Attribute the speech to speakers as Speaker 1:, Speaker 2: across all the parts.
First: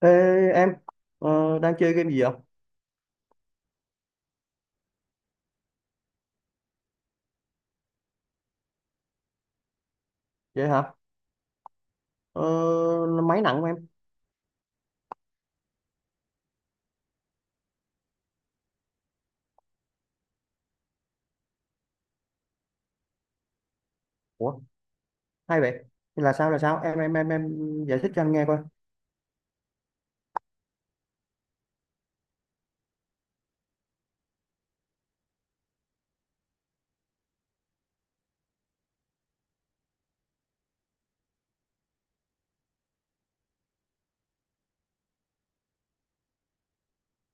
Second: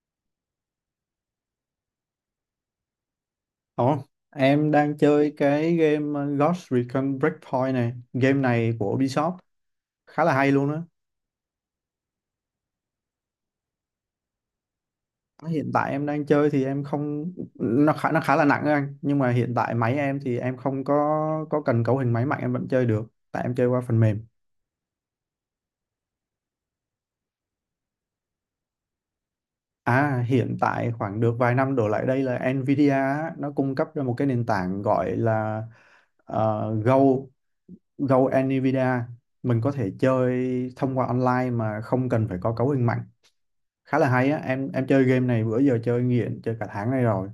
Speaker 1: Ê, em đang chơi game gì vậy?
Speaker 2: Ồ, em đang chơi cái game Ghost Recon Breakpoint này. Game này của Ubisoft khá là hay
Speaker 1: Vậy
Speaker 2: luôn á.
Speaker 1: hả? Ờ, máy nặng của em.
Speaker 2: Hiện tại em đang chơi thì em không nó khá là nặng á anh, nhưng mà hiện tại máy em thì em không có cần cấu hình máy mạnh, em vẫn chơi được, tại em chơi qua phần mềm.
Speaker 1: Ủa, hay vậy. Thì Là sao là sao? Em giải thích cho anh nghe coi.
Speaker 2: À, hiện tại khoảng được vài năm đổ lại đây là Nvidia á, nó cung cấp ra một cái nền tảng gọi là Go Go Nvidia. Mình có thể chơi thông qua online mà không cần phải có cấu hình mạnh, khá là hay á. Em chơi game này bữa giờ, chơi nghiện, chơi cả tháng nay rồi,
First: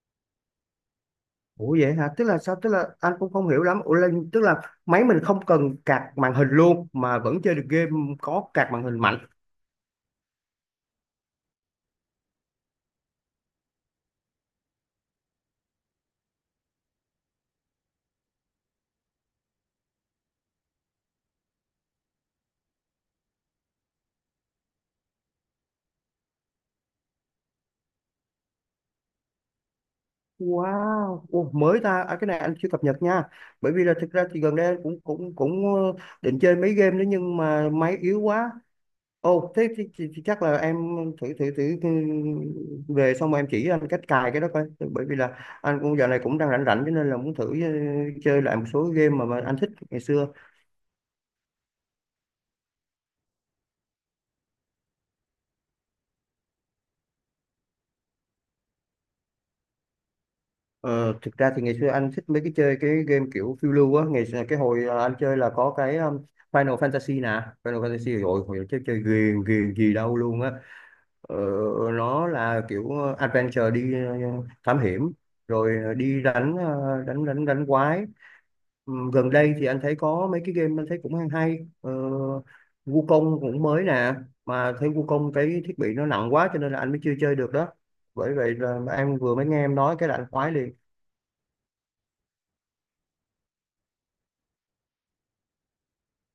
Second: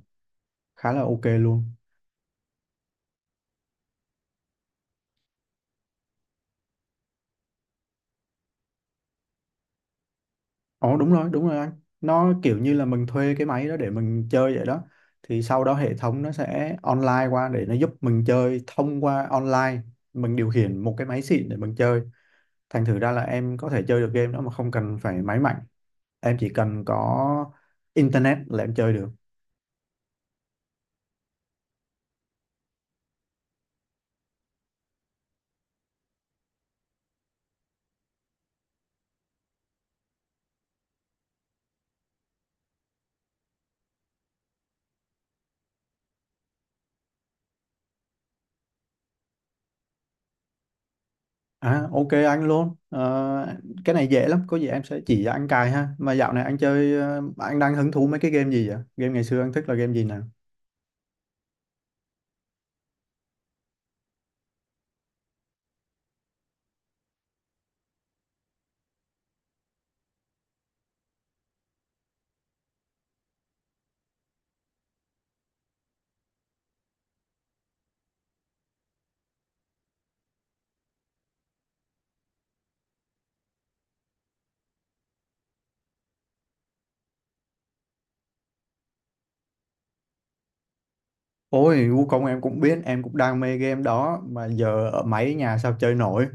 Speaker 2: khá là ok luôn.
Speaker 1: Ủa vậy hả? Tức là sao? Tức là anh cũng không hiểu lắm. Ủa là, tức là máy mình không cần card màn hình luôn mà vẫn chơi được game có card màn hình mạnh.
Speaker 2: Ồ, đúng rồi, đúng rồi anh, nó kiểu như là mình thuê cái máy đó để mình chơi vậy đó. Thì sau đó hệ thống nó sẽ online qua để nó giúp mình chơi thông qua online, mình điều khiển một cái máy xịn để mình chơi. Thành thử ra là em có thể chơi được game đó mà không cần phải máy mạnh, em chỉ cần có internet là em chơi được.
Speaker 1: Wow, ủa, mới ta. À, cái này anh chưa cập nhật nha. Bởi vì là thực ra thì gần đây anh cũng cũng cũng ờ, định chơi mấy game đó nhưng mà máy yếu quá. Ồ, thế, thì chắc là em thử thử thử ừ, về xong rồi em chỉ anh cách cài cái đó coi. Bởi vì là anh cũng giờ này cũng đang rảnh rảnh cho nên là muốn thử chơi lại một số game mà anh thích ngày xưa.
Speaker 2: À, ok anh luôn. Ờ, Cái này dễ lắm, có gì em sẽ chỉ cho anh cài ha. Mà dạo này anh chơi anh đang hứng thú mấy cái game gì vậy? Game ngày xưa anh thích là game gì nào?
Speaker 1: Ờ, thực ra thì ngày xưa anh thích mấy cái chơi cái game kiểu phiêu lưu á. Ngày xưa, cái hồi anh chơi là có cái Final Fantasy nè. Final Fantasy rồi hồi chơi chơi ghiền ghiền gì đâu luôn á. Ờ, nó là kiểu adventure đi thám hiểm rồi đi đánh đánh quái. Ừ, gần đây thì anh thấy có mấy cái game anh thấy cũng hay hay ờ, Wukong cũng mới nè mà thấy Wukong cái thiết bị nó nặng quá cho nên là anh mới chưa chơi được đó, bởi vậy là em vừa mới nghe em nói cái là anh khoái liền.
Speaker 2: Ôi, Wukong em cũng biết, em cũng đam mê game đó, mà giờ ở máy nhà sao chơi nổi.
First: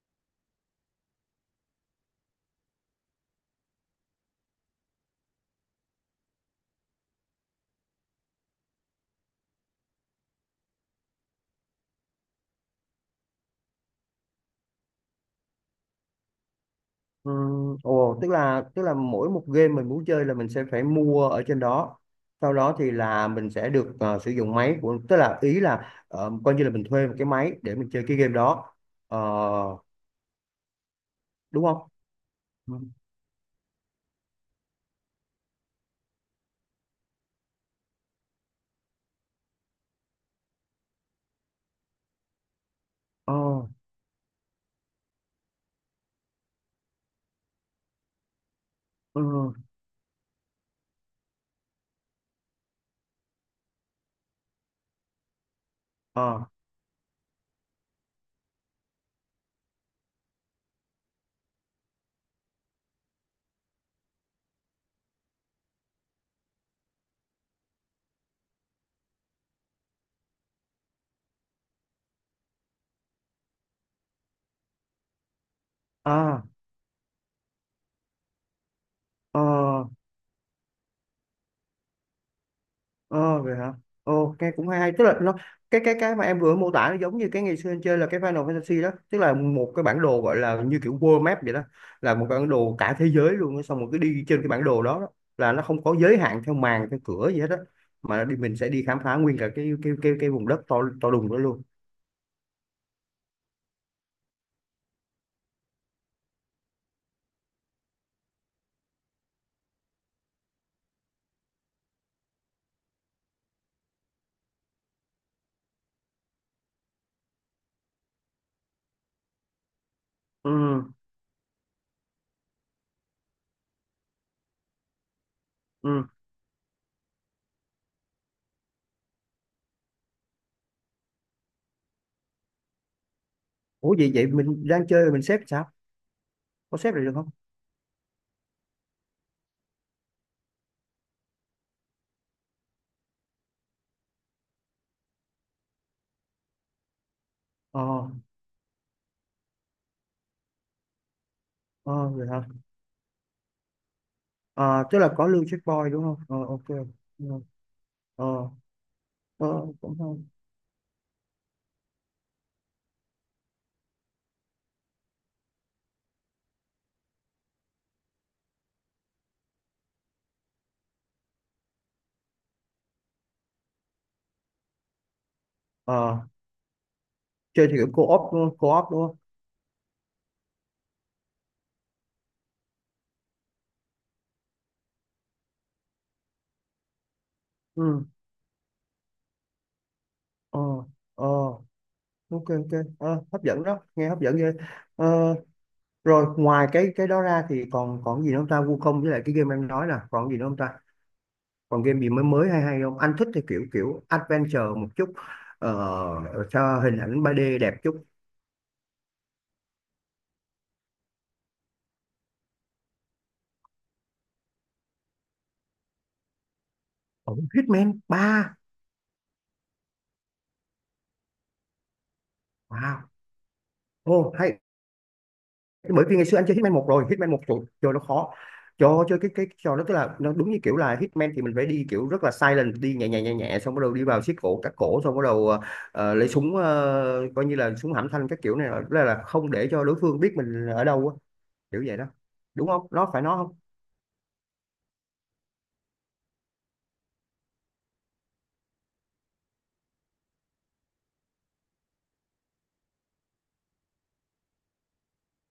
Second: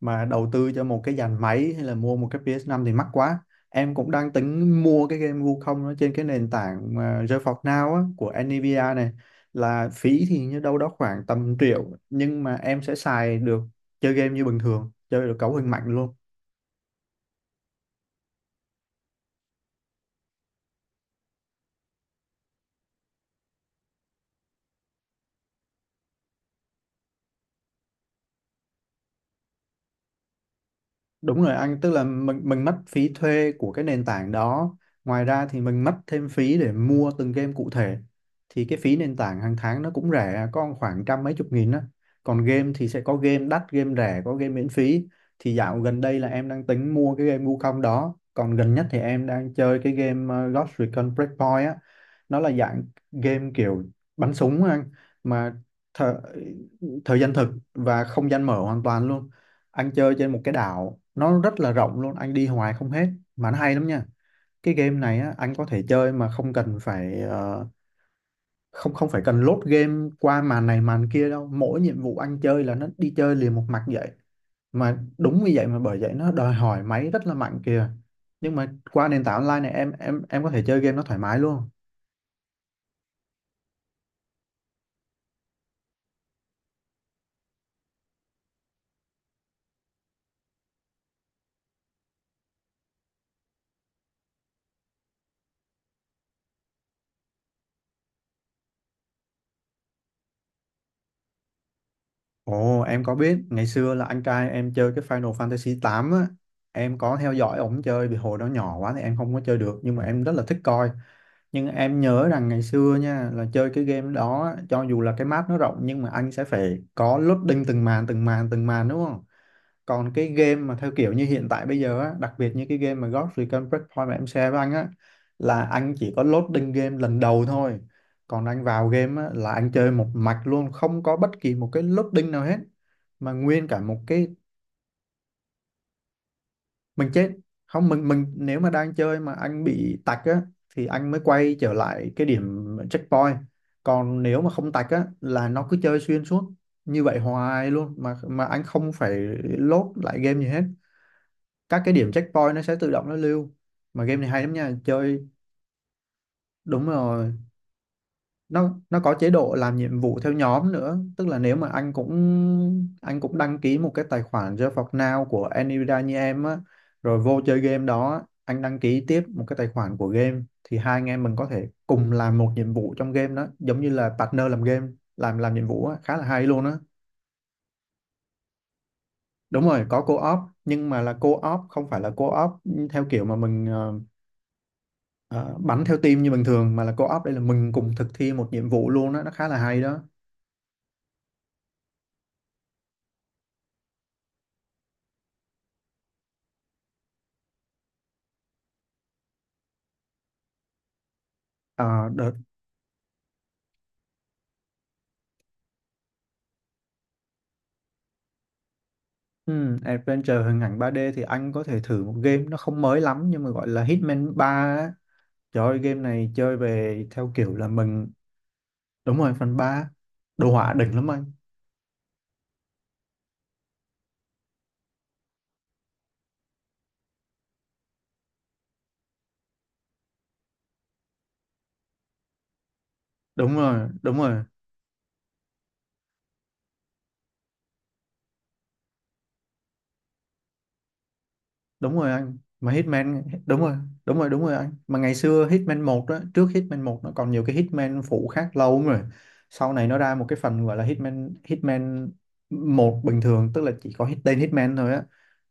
Speaker 2: Mà đầu tư cho một cái dàn máy hay là mua một cái ps năm thì mắc quá. Em cũng đang tính mua cái game Wukong nó trên cái nền tảng mà GeForce Now á, của Nvidia này, là phí thì như đâu đó khoảng tầm triệu, nhưng mà em sẽ xài được, chơi game như bình thường, chơi được cấu hình mạnh luôn.
Speaker 1: Ừ, ồ tức là mỗi một game mình muốn chơi là mình sẽ phải mua ở trên đó, sau đó thì là mình sẽ được sử dụng máy của tức là ý là coi như là mình thuê một cái máy để mình chơi cái game đó. Ờ,
Speaker 2: Đúng rồi
Speaker 1: đúng
Speaker 2: anh,
Speaker 1: không?
Speaker 2: tức là mình
Speaker 1: Ừ.
Speaker 2: mất phí thuê của cái nền tảng đó. Ngoài ra thì mình mất thêm phí để mua từng game cụ thể. Thì cái phí nền tảng hàng tháng nó cũng rẻ, có khoảng trăm mấy chục nghìn á. Còn game thì sẽ có
Speaker 1: Ờ,
Speaker 2: game đắt, game rẻ, có game miễn phí. Thì dạo gần đây là em đang tính mua cái game Wukong đó. Còn gần nhất thì
Speaker 1: ừ,
Speaker 2: em đang chơi cái game Ghost Recon Breakpoint á. Nó là dạng game kiểu bắn súng á anh, mà thời,
Speaker 1: ờ,
Speaker 2: thời gian thực và không gian mở hoàn toàn luôn. Anh chơi trên một cái đảo nó rất là rộng luôn, anh đi hoài không hết, mà nó hay lắm nha. Cái game này á, anh có thể chơi mà không cần phải không không phải cần load game qua màn này màn kia đâu, mỗi nhiệm vụ anh chơi là nó đi chơi liền một mạch vậy, mà đúng như vậy, mà bởi vậy
Speaker 1: à,
Speaker 2: nó
Speaker 1: à,
Speaker 2: đòi hỏi máy rất là mạnh kìa. Nhưng mà qua nền tảng
Speaker 1: ờ,
Speaker 2: online này em có thể chơi game nó thoải mái luôn.
Speaker 1: Ờ vậy hả? Ồ, nghe cũng hay hay. Tức là nó cái mà em vừa mô tả nó giống như cái ngày xưa anh chơi là cái Final Fantasy đó, tức là một cái bản đồ gọi là như kiểu world map vậy đó, là một bản đồ cả thế giới luôn, á. Xong rồi cứ đi trên cái bản đồ đó, đó là nó không có giới hạn theo màn theo cửa gì hết đó, mà đi mình sẽ đi khám phá nguyên cả cái vùng đất to to đùng đó luôn.
Speaker 2: Ồ, em có biết ngày xưa là anh trai em chơi cái Final Fantasy 8 á, em có theo dõi ổng chơi vì hồi đó nhỏ quá thì em không có chơi được, nhưng mà em rất là thích coi. Nhưng em nhớ rằng ngày xưa nha, là chơi cái game đó á, cho dù là cái map nó rộng nhưng mà anh sẽ phải có loading từng màn từng màn từng màn, đúng không? Còn cái
Speaker 1: Ừ,
Speaker 2: game mà theo kiểu như hiện tại bây giờ á, đặc biệt như cái game mà Ghost Recon Breakpoint mà em share với anh á, là anh
Speaker 1: ừ.
Speaker 2: chỉ có loading game lần đầu thôi. Còn anh vào game á là anh chơi một mạch luôn, không có bất kỳ một cái loading nào hết, mà nguyên cả
Speaker 1: Ủa
Speaker 2: một
Speaker 1: vậy vậy
Speaker 2: cái
Speaker 1: mình đang chơi rồi mình xếp sao? Có xếp
Speaker 2: mình
Speaker 1: được
Speaker 2: chết
Speaker 1: không?
Speaker 2: không. Mình nếu mà đang chơi mà anh bị tạch á thì anh mới quay trở lại cái điểm checkpoint. Còn nếu mà không tạch á là nó cứ chơi xuyên suốt như vậy hoài
Speaker 1: Ờ,
Speaker 2: luôn, mà anh không phải load lại game gì hết, các cái
Speaker 1: ờ
Speaker 2: điểm
Speaker 1: vậy hả?
Speaker 2: checkpoint nó sẽ tự động nó lưu. Mà game này hay lắm nha,
Speaker 1: Ờ, tức là có
Speaker 2: chơi
Speaker 1: lưu checkpoint đúng không? Ờ ok.
Speaker 2: đúng rồi.
Speaker 1: Ờ, ờ,
Speaker 2: Nó có chế
Speaker 1: Ờ,
Speaker 2: độ làm
Speaker 1: cũng
Speaker 2: nhiệm
Speaker 1: hay.
Speaker 2: vụ theo nhóm nữa, tức là nếu mà anh cũng đăng ký một cái tài khoản Just For Now của Nvidia như em á, rồi vô chơi game đó á, anh đăng ký tiếp một cái tài khoản của game, thì hai anh em mình có thể cùng làm một nhiệm vụ trong game đó, giống như là partner làm game, làm nhiệm vụ á, khá
Speaker 1: Ờ,
Speaker 2: là hay luôn á.
Speaker 1: chơi thì kiểu co-op đúng không? Co-op đúng không?
Speaker 2: Đúng rồi, có co-op, nhưng mà là co-op không phải là co-op theo kiểu mà mình ờ, bắn theo team như bình thường, mà là co-op đây là mình cùng
Speaker 1: ừ
Speaker 2: thực thi một nhiệm vụ luôn á, nó khá là hay đó.
Speaker 1: ờ ờ ok ok. Ờ, hấp dẫn đó, nghe hấp dẫn ghê. Ờ, rồi ngoài cái đó ra thì còn còn gì nữa không ta? Wukong với lại cái game em nói là còn gì nữa không ta? Còn game
Speaker 2: Ờ,
Speaker 1: gì mới
Speaker 2: đợt
Speaker 1: mới hay hay không? Anh thích thì kiểu kiểu adventure một chút, ờ, cho hình ảnh 3D đẹp chút.
Speaker 2: Ừ, Adventure hình ảnh 3D thì anh có thể thử một game nó không mới lắm, nhưng mà gọi là Hitman 3 á. Trời ơi, game này chơi về theo
Speaker 1: Ồ,
Speaker 2: kiểu là
Speaker 1: Hitman
Speaker 2: mình.
Speaker 1: 3,
Speaker 2: Đúng rồi, phần ba, đồ họa đỉnh lắm anh.
Speaker 1: wow, ô hay. Bởi vì ngày xưa anh chơi Hitman một rồi Hitman một trời, trời nó khó cho chơi cái trò đó, tức là nó đúng như kiểu là Hitman thì mình phải đi kiểu rất là silent, đi nhẹ nhẹ nhẹ
Speaker 2: Đúng
Speaker 1: nhẹ xong bắt
Speaker 2: rồi,
Speaker 1: đầu đi
Speaker 2: đúng
Speaker 1: vào siết
Speaker 2: rồi,
Speaker 1: cổ cắt cổ xong bắt đầu lấy súng coi như là súng hãm thanh các kiểu này, là không để cho đối phương biết mình ở đâu á, kiểu
Speaker 2: đúng
Speaker 1: vậy đó
Speaker 2: rồi anh,
Speaker 1: đúng
Speaker 2: mà
Speaker 1: không? Nó
Speaker 2: Hitman
Speaker 1: phải nó không?
Speaker 2: đúng rồi. Đúng rồi, đúng rồi anh, mà ngày xưa Hitman một đó, trước Hitman một nó còn nhiều cái Hitman phụ khác lâu lắm rồi. Sau này nó ra một cái phần gọi là Hitman Hitman một bình thường, tức là chỉ có tên Hitman thôi á,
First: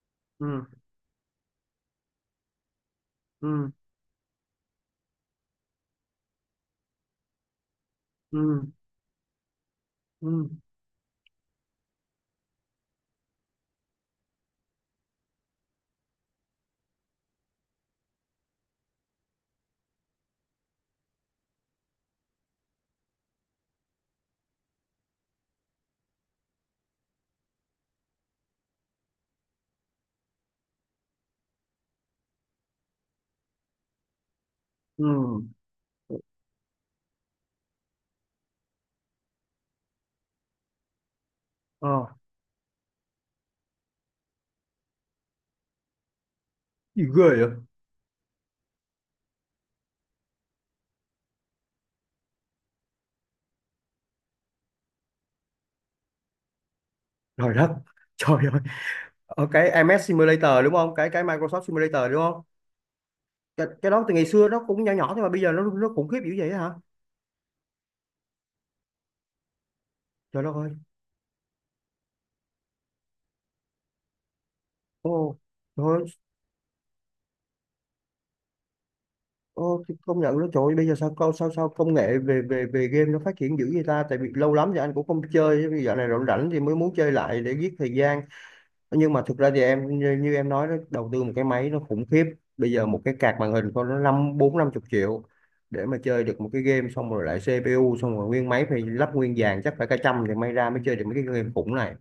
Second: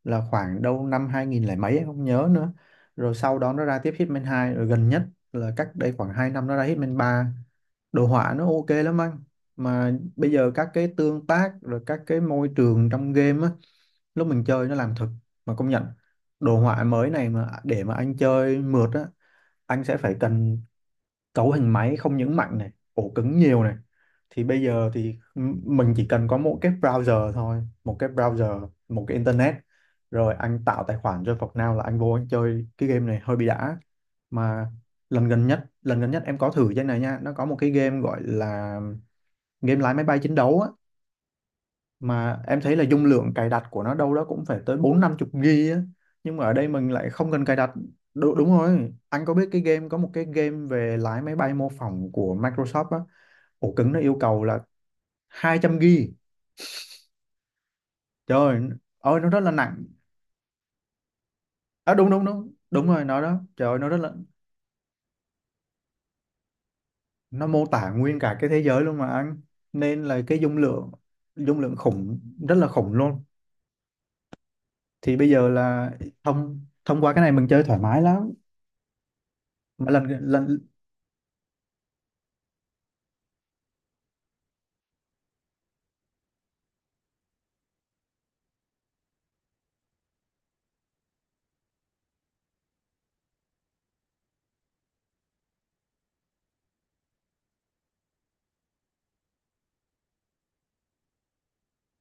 Speaker 2: là khoảng
Speaker 1: ừ
Speaker 2: đâu năm 2000 lẻ mấy em không nhớ nữa. Rồi sau đó nó
Speaker 1: ừ
Speaker 2: ra tiếp Hitman hai, rồi gần nhất là cách đây khoảng 2 năm nó ra Hitman ba, đồ họa
Speaker 1: ừ
Speaker 2: nó ok lắm anh. Mà bây
Speaker 1: ừ
Speaker 2: giờ các cái tương tác rồi các cái môi trường trong game á, lúc mình chơi nó làm thật, mà công nhận đồ họa mới này mà để mà anh chơi mượt á, anh sẽ phải cần cấu hình máy không những mạnh này, ổ cứng nhiều này. Thì bây giờ thì mình chỉ cần có một cái browser thôi, một cái browser, một cái internet, rồi anh tạo tài khoản cho Now là anh vô anh chơi cái game này hơi bị đã. Mà
Speaker 1: ừ
Speaker 2: lần gần nhất, lần gần nhất em có thử trên này nha, nó có một cái game gọi là game lái máy bay chiến đấu á,
Speaker 1: ờ
Speaker 2: mà em thấy là dung lượng cài đặt của nó đâu đó cũng phải tới bốn năm chục gi á, nhưng mà ở đây mình
Speaker 1: Gì
Speaker 2: lại
Speaker 1: ghê
Speaker 2: không cần cài
Speaker 1: vậy?
Speaker 2: đặt. Đúng, đúng rồi anh, có biết cái game, có một cái game về lái máy bay mô phỏng của Microsoft á, ổ cứng nó yêu cầu là 200 gi,
Speaker 1: Trời đất, trời
Speaker 2: trời ơi,
Speaker 1: ơi
Speaker 2: ôi, nó rất
Speaker 1: ở
Speaker 2: là
Speaker 1: cái
Speaker 2: nặng.
Speaker 1: MS Simulator đúng không, cái cái Microsoft
Speaker 2: À,
Speaker 1: Simulator
Speaker 2: đúng
Speaker 1: đúng
Speaker 2: đúng
Speaker 1: không?
Speaker 2: đúng, đúng rồi nó đó,
Speaker 1: Cái,
Speaker 2: trời ơi, nó
Speaker 1: cái
Speaker 2: rất
Speaker 1: đó
Speaker 2: là,
Speaker 1: từ ngày xưa nó cũng nhỏ nhỏ thôi mà bây giờ nó khủng khiếp dữ vậy hả?
Speaker 2: nó mô tả nguyên cả cái thế giới luôn mà anh, nên là cái
Speaker 1: Trời đất
Speaker 2: dung
Speaker 1: ơi.
Speaker 2: lượng dung lượng khủng, rất là khủng luôn. Thì bây
Speaker 1: Ô,
Speaker 2: giờ
Speaker 1: trời
Speaker 2: là
Speaker 1: ơi.
Speaker 2: thông thông qua cái này mình chơi thoải mái lắm.
Speaker 1: Ô,
Speaker 2: Mà
Speaker 1: thì
Speaker 2: lần
Speaker 1: công nhận đó trời
Speaker 2: lần
Speaker 1: ơi, bây giờ sao co- sao sao công nghệ về về về game nó phát triển dữ vậy ta, tại vì lâu lắm thì anh cũng không chơi, bây giờ này rảnh rảnh thì mới muốn chơi lại để giết thời gian. Nhưng mà thực ra thì em như em nói đó, đầu tư một cái máy nó khủng khiếp. Bây giờ một cái card màn hình con nó năm bốn năm chục triệu để mà chơi được một cái game, xong rồi lại CPU, xong rồi nguyên máy phải lắp nguyên dàn chắc phải cả trăm thì may ra mới chơi được mấy cái game khủng này.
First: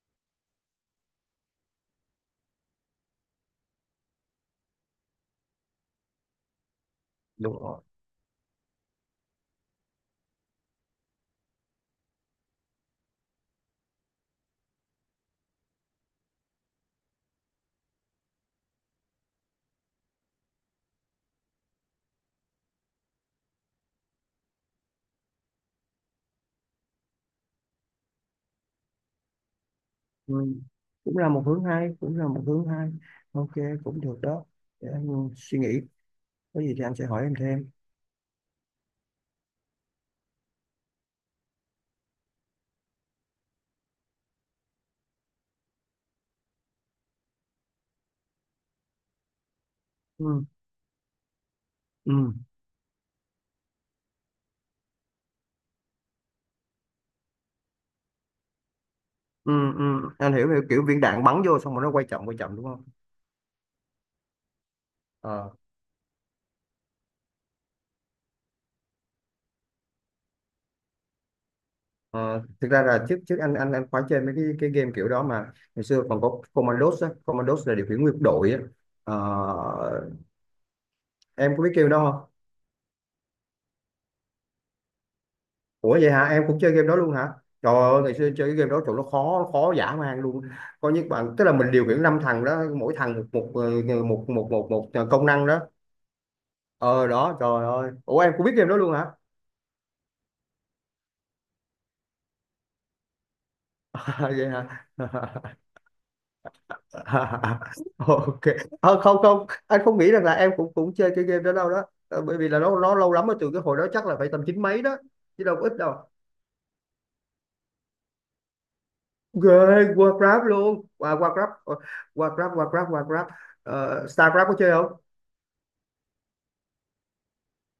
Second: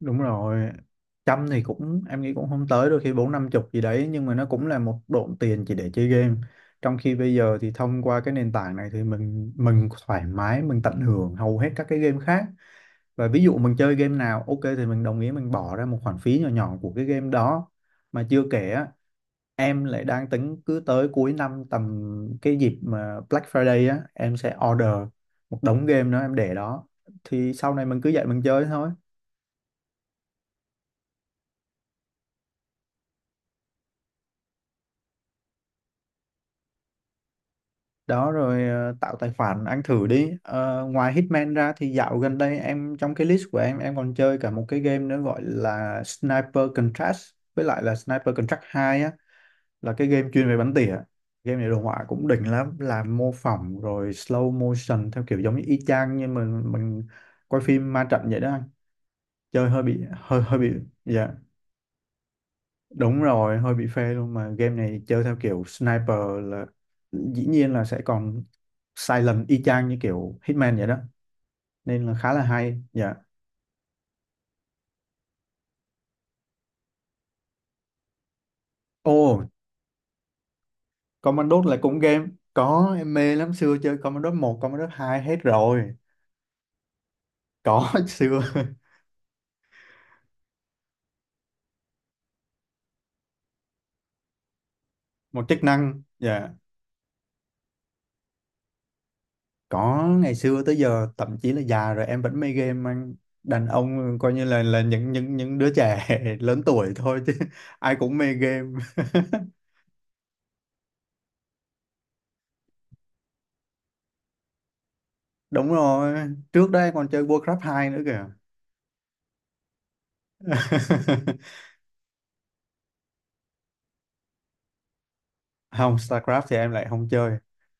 Speaker 2: Đúng rồi. Trăm thì cũng, em nghĩ cũng không tới, đôi khi bốn năm chục gì đấy, nhưng mà nó cũng là một độn tiền chỉ để chơi game. Trong khi bây giờ thì
Speaker 1: Đúng.
Speaker 2: thông qua cái nền tảng này thì mình thoải mái mình tận hưởng hầu hết các cái game khác. Và ví dụ mình chơi game nào ok thì mình đồng ý mình bỏ ra một khoản phí nhỏ nhỏ của cái game đó. Mà chưa kể á, em lại đang tính cứ tới cuối năm tầm cái dịp mà Black Friday á em sẽ order một đống game đó em để đó, thì sau này mình cứ dậy mình chơi thôi.
Speaker 1: Ừ. Cũng là một hướng hay, cũng là một hướng hay. Ok, cũng được đó. Để anh suy nghĩ. Có gì thì anh sẽ hỏi em thêm.
Speaker 2: Đó rồi, tạo tài khoản anh thử đi. Ờ, Ngoài Hitman ra thì dạo gần đây em, trong cái list của em còn chơi cả một cái game nữa gọi là Sniper Contract, với lại là Sniper Contract 2 á, là cái game
Speaker 1: Ừ.
Speaker 2: chuyên về bắn tỉa. Game này đồ họa cũng
Speaker 1: Ừ.
Speaker 2: đỉnh lắm, là mô phỏng rồi slow motion theo kiểu giống như y chang như mình quay phim ma trận vậy đó anh,
Speaker 1: Ừ.
Speaker 2: chơi hơi
Speaker 1: Ừ.
Speaker 2: bị
Speaker 1: Anh
Speaker 2: hơi
Speaker 1: hiểu,
Speaker 2: hơi
Speaker 1: hiểu
Speaker 2: bị
Speaker 1: kiểu viên đạn
Speaker 2: Dạ.
Speaker 1: bắn vô xong rồi nó quay chậm đúng không?
Speaker 2: Đúng rồi, hơi bị phê luôn, mà game này chơi theo
Speaker 1: Ờ.
Speaker 2: kiểu sniper là dĩ nhiên là sẽ còn silent y chang như kiểu Hitman vậy đó, nên là khá là
Speaker 1: Ờ, thực
Speaker 2: hay.
Speaker 1: ra là
Speaker 2: Dạ.
Speaker 1: trước trước anh khoái chơi mấy cái game kiểu đó mà ngày xưa còn có Commandos á, Commandos là điều khiển nguyên đội á.
Speaker 2: Ồ,
Speaker 1: Ờ, em có
Speaker 2: Commandos
Speaker 1: biết
Speaker 2: là
Speaker 1: kêu
Speaker 2: cũng
Speaker 1: đó
Speaker 2: game,
Speaker 1: không?
Speaker 2: có, em mê lắm, xưa chơi Commandos 1, Commandos hai hết
Speaker 1: Ủa
Speaker 2: rồi.
Speaker 1: vậy hả? Em cũng chơi game đó luôn hả? Trời
Speaker 2: Có
Speaker 1: ơi, ngày xưa
Speaker 2: xưa
Speaker 1: chơi cái game đó trời nó khó khó dã man luôn. Có những bạn tức là mình điều khiển năm thằng đó, mỗi thằng một một ờ, một một một, một, ờ, công
Speaker 2: một
Speaker 1: năng đó.
Speaker 2: chức năng dạ.
Speaker 1: Ờ đó, trời ơi. Ủa em cũng biết game đó luôn hả?
Speaker 2: Có, ngày xưa tới giờ thậm chí là già rồi em vẫn mê game anh. Đàn ông coi như
Speaker 1: vậy
Speaker 2: là
Speaker 1: hả?
Speaker 2: những đứa trẻ lớn tuổi thôi chứ, ai cũng mê
Speaker 1: Ok.
Speaker 2: game.
Speaker 1: Ờ, không không, anh không nghĩ rằng là em cũng cũng chơi cái game đó đâu đó. Ờ, bởi vì là nó lâu lắm rồi, từ cái hồi đó chắc là phải tầm chín mấy đó, chứ đâu có
Speaker 2: Đúng
Speaker 1: ít đâu.
Speaker 2: rồi, trước đây còn chơi Warcraft hai nữa kìa.
Speaker 1: Ghê, Warcraft luôn. À, Warcraft, Warcraft. Ờ, StarCraft có chơi không?
Speaker 2: Không, StarCraft thì em lại không chơi.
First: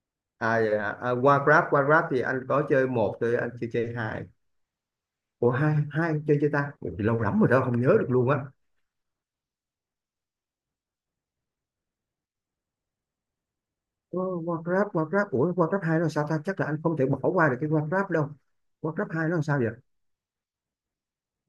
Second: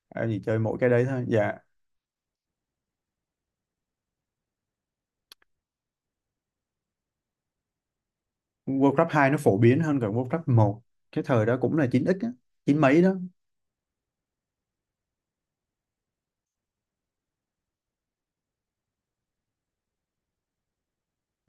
Speaker 2: Em chỉ chơi
Speaker 1: À,
Speaker 2: mỗi
Speaker 1: vậy
Speaker 2: cái
Speaker 1: hả?
Speaker 2: đấy
Speaker 1: À,
Speaker 2: thôi. Dạ,
Speaker 1: Qua Grab thì anh có chơi một, chơi anh chưa chơi hai. Ủa hai hai anh chơi chơi ta? Ủa, thì lâu lắm rồi đó không nhớ được luôn á.
Speaker 2: Warcraft hai nó phổ biến hơn cả Warcraft một. Cái thời đó cũng là chín x á, chín mấy đó.
Speaker 1: Ờ, qua Grab ủa qua Grab hai nó sao ta? Chắc là anh không thể bỏ qua được cái qua Grab đâu. Qua Grab hai nó làm sao vậy?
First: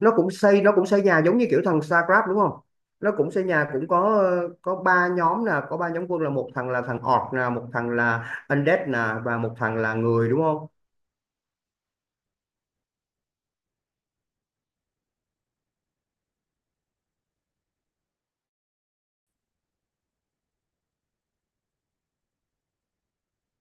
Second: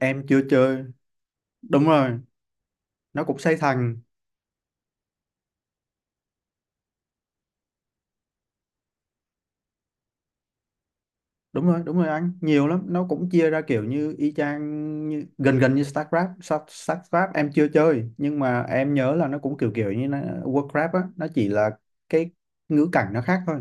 Speaker 1: Nó cũng
Speaker 2: chưa
Speaker 1: xây nó
Speaker 2: chơi.
Speaker 1: cũng xây nhà giống như kiểu thằng
Speaker 2: Đúng
Speaker 1: Star
Speaker 2: rồi,
Speaker 1: Grab đúng không? Nó
Speaker 2: nó
Speaker 1: cũng
Speaker 2: cũng
Speaker 1: xây
Speaker 2: xây
Speaker 1: nhà cũng
Speaker 2: thành.
Speaker 1: có có ba nhóm nè, có ba nhóm quân là một thằng là thằng orc nè, một thằng là undead nè, và một thằng là người đúng không?
Speaker 2: Đúng rồi anh, nhiều lắm. Nó cũng chia ra kiểu như y chang như, gần gần như StarCraft. StarCraft em chưa chơi, nhưng mà em nhớ là nó cũng kiểu kiểu như nó, Warcraft á, nó chỉ là cái ngữ cảnh nó khác thôi.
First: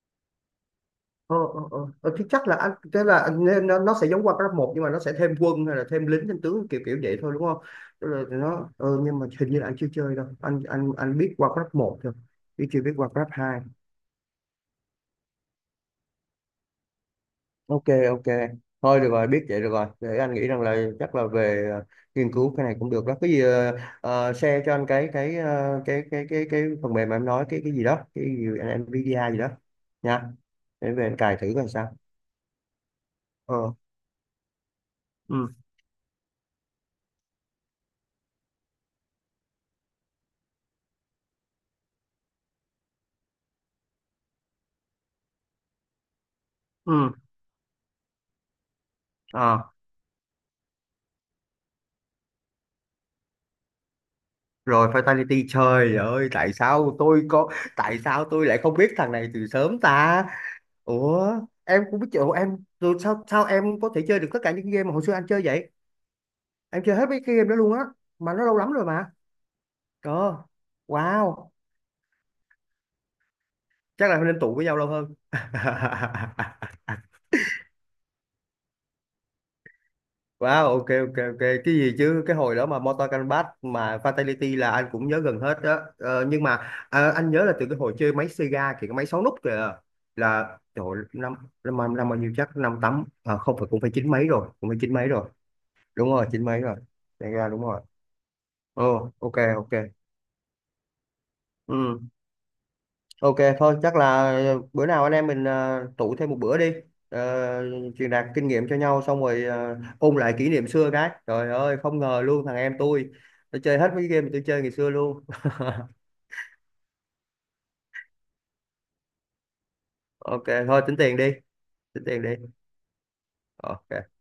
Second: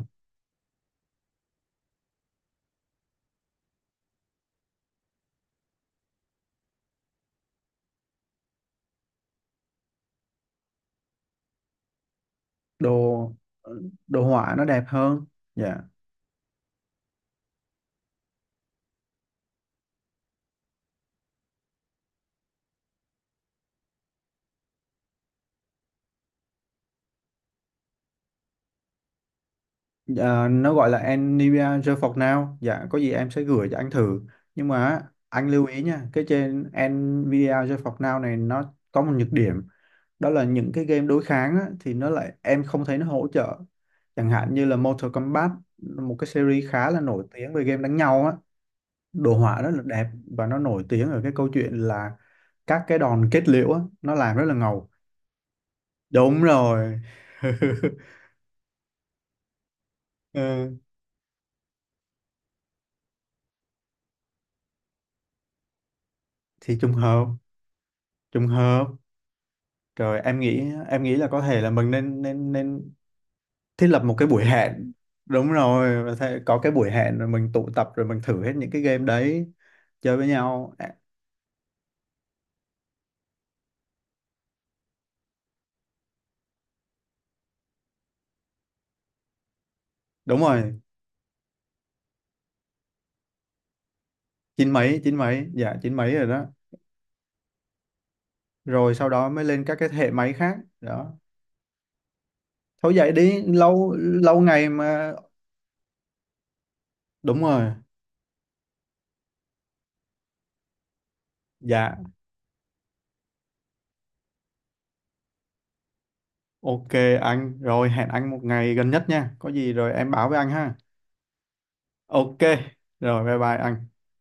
Speaker 1: Ờ, thì chắc là anh thế là anh nên nó sẽ giống qua cấp một nhưng mà nó sẽ thêm quân hay là thêm lính thêm tướng kiểu kiểu vậy thôi đúng không? Tức là nó nhưng mà hình như là anh chưa chơi đâu, anh biết qua cấp một thôi chứ chưa biết qua cấp
Speaker 2: đồ
Speaker 1: hai.
Speaker 2: đồ họa nó đẹp hơn. Dạ.
Speaker 1: Ok ok, thôi được rồi biết vậy được rồi, để anh nghĩ rằng là chắc là về nghiên cứu cái này cũng được đó, cái gì share cho anh cái ờ, cái phần mềm mà em nói cái gì đó, cái gì NVIDIA gì đó nha,
Speaker 2: Ờ, nó gọi
Speaker 1: để về
Speaker 2: là
Speaker 1: anh cài thử coi
Speaker 2: Nivea Gel
Speaker 1: sao.
Speaker 2: For Now. Dạ, có gì em sẽ gửi
Speaker 1: ờ
Speaker 2: cho anh thử. Nhưng mà á, anh
Speaker 1: ừ
Speaker 2: lưu ý nha, cái trên Nvidia Gel For Now này nó có một nhược điểm, đó là những cái game đối kháng á, thì nó lại em không thấy nó hỗ trợ, chẳng hạn như là Mortal Kombat, một cái series khá là
Speaker 1: ừ
Speaker 2: nổi tiếng về game đánh nhau á, đồ họa rất
Speaker 1: à
Speaker 2: là đẹp, và nó nổi tiếng ở cái câu chuyện là các cái đòn kết liễu á, nó làm rất là
Speaker 1: Rồi
Speaker 2: ngầu.
Speaker 1: fatality trời ơi
Speaker 2: Đúng
Speaker 1: tại
Speaker 2: rồi.
Speaker 1: sao tôi có, tại sao tôi lại không biết thằng này từ sớm ta?
Speaker 2: Ừ,
Speaker 1: Ủa em cũng biết chỗ em rồi sao sao em có thể chơi được tất cả những game mà hồi xưa anh chơi vậy?
Speaker 2: thì
Speaker 1: Em
Speaker 2: trùng
Speaker 1: chơi hết mấy
Speaker 2: hợp,
Speaker 1: cái game đó luôn á, mà nó
Speaker 2: trùng
Speaker 1: lâu lắm rồi
Speaker 2: hợp
Speaker 1: mà.
Speaker 2: rồi, em
Speaker 1: ờ
Speaker 2: nghĩ em nghĩ là có
Speaker 1: wow
Speaker 2: thể là mình nên nên nên thiết lập
Speaker 1: Chắc
Speaker 2: một
Speaker 1: là
Speaker 2: cái
Speaker 1: nên
Speaker 2: buổi
Speaker 1: tụ với nhau lâu
Speaker 2: hẹn.
Speaker 1: hơn.
Speaker 2: Đúng rồi, và có cái buổi hẹn rồi mình tụ tập rồi mình thử hết những cái game đấy, chơi với
Speaker 1: Wow,
Speaker 2: nhau.
Speaker 1: ok
Speaker 2: À,
Speaker 1: ok ok, cái gì chứ cái hồi đó mà Mortal Kombat mà Fatality là anh cũng nhớ gần hết đó. Ờ, nhưng mà anh nhớ là từ cái hồi chơi máy Sega kìa, cái máy 6 nút kìa,
Speaker 2: đúng
Speaker 1: là
Speaker 2: rồi,
Speaker 1: trời ơi, năm năm năm năm bao nhiêu, chắc năm tám à, không phải, cũng phải chín mấy rồi, cũng
Speaker 2: chín
Speaker 1: phải chín
Speaker 2: mấy,
Speaker 1: mấy
Speaker 2: chín
Speaker 1: rồi.
Speaker 2: mấy, dạ, chín
Speaker 1: Đúng
Speaker 2: mấy
Speaker 1: rồi
Speaker 2: rồi
Speaker 1: chín
Speaker 2: đó.
Speaker 1: mấy rồi. Sega đúng rồi.
Speaker 2: Rồi sau
Speaker 1: Ồ
Speaker 2: đó
Speaker 1: ok
Speaker 2: mới lên
Speaker 1: ok.
Speaker 2: các cái thế hệ máy khác đó.
Speaker 1: Ừ.
Speaker 2: Thôi vậy
Speaker 1: Ok
Speaker 2: đi,
Speaker 1: thôi
Speaker 2: lâu
Speaker 1: chắc là
Speaker 2: lâu ngày
Speaker 1: bữa nào
Speaker 2: mà.
Speaker 1: anh em mình tụ thêm một bữa đi. Ờ,
Speaker 2: Đúng rồi.
Speaker 1: truyền đạt kinh nghiệm cho nhau xong rồi ôn lại kỷ niệm xưa, cái trời ơi
Speaker 2: Dạ,
Speaker 1: không ngờ luôn thằng em tôi nó chơi hết mấy cái game mà tôi chơi ngày xưa luôn.
Speaker 2: ok anh. Rồi hẹn anh một ngày gần nhất nha, có gì rồi em báo với
Speaker 1: Ok
Speaker 2: anh ha.
Speaker 1: thôi tính tiền đi, tính tiền đi.
Speaker 2: Ok. Rồi bye bye anh.
Speaker 1: Ok.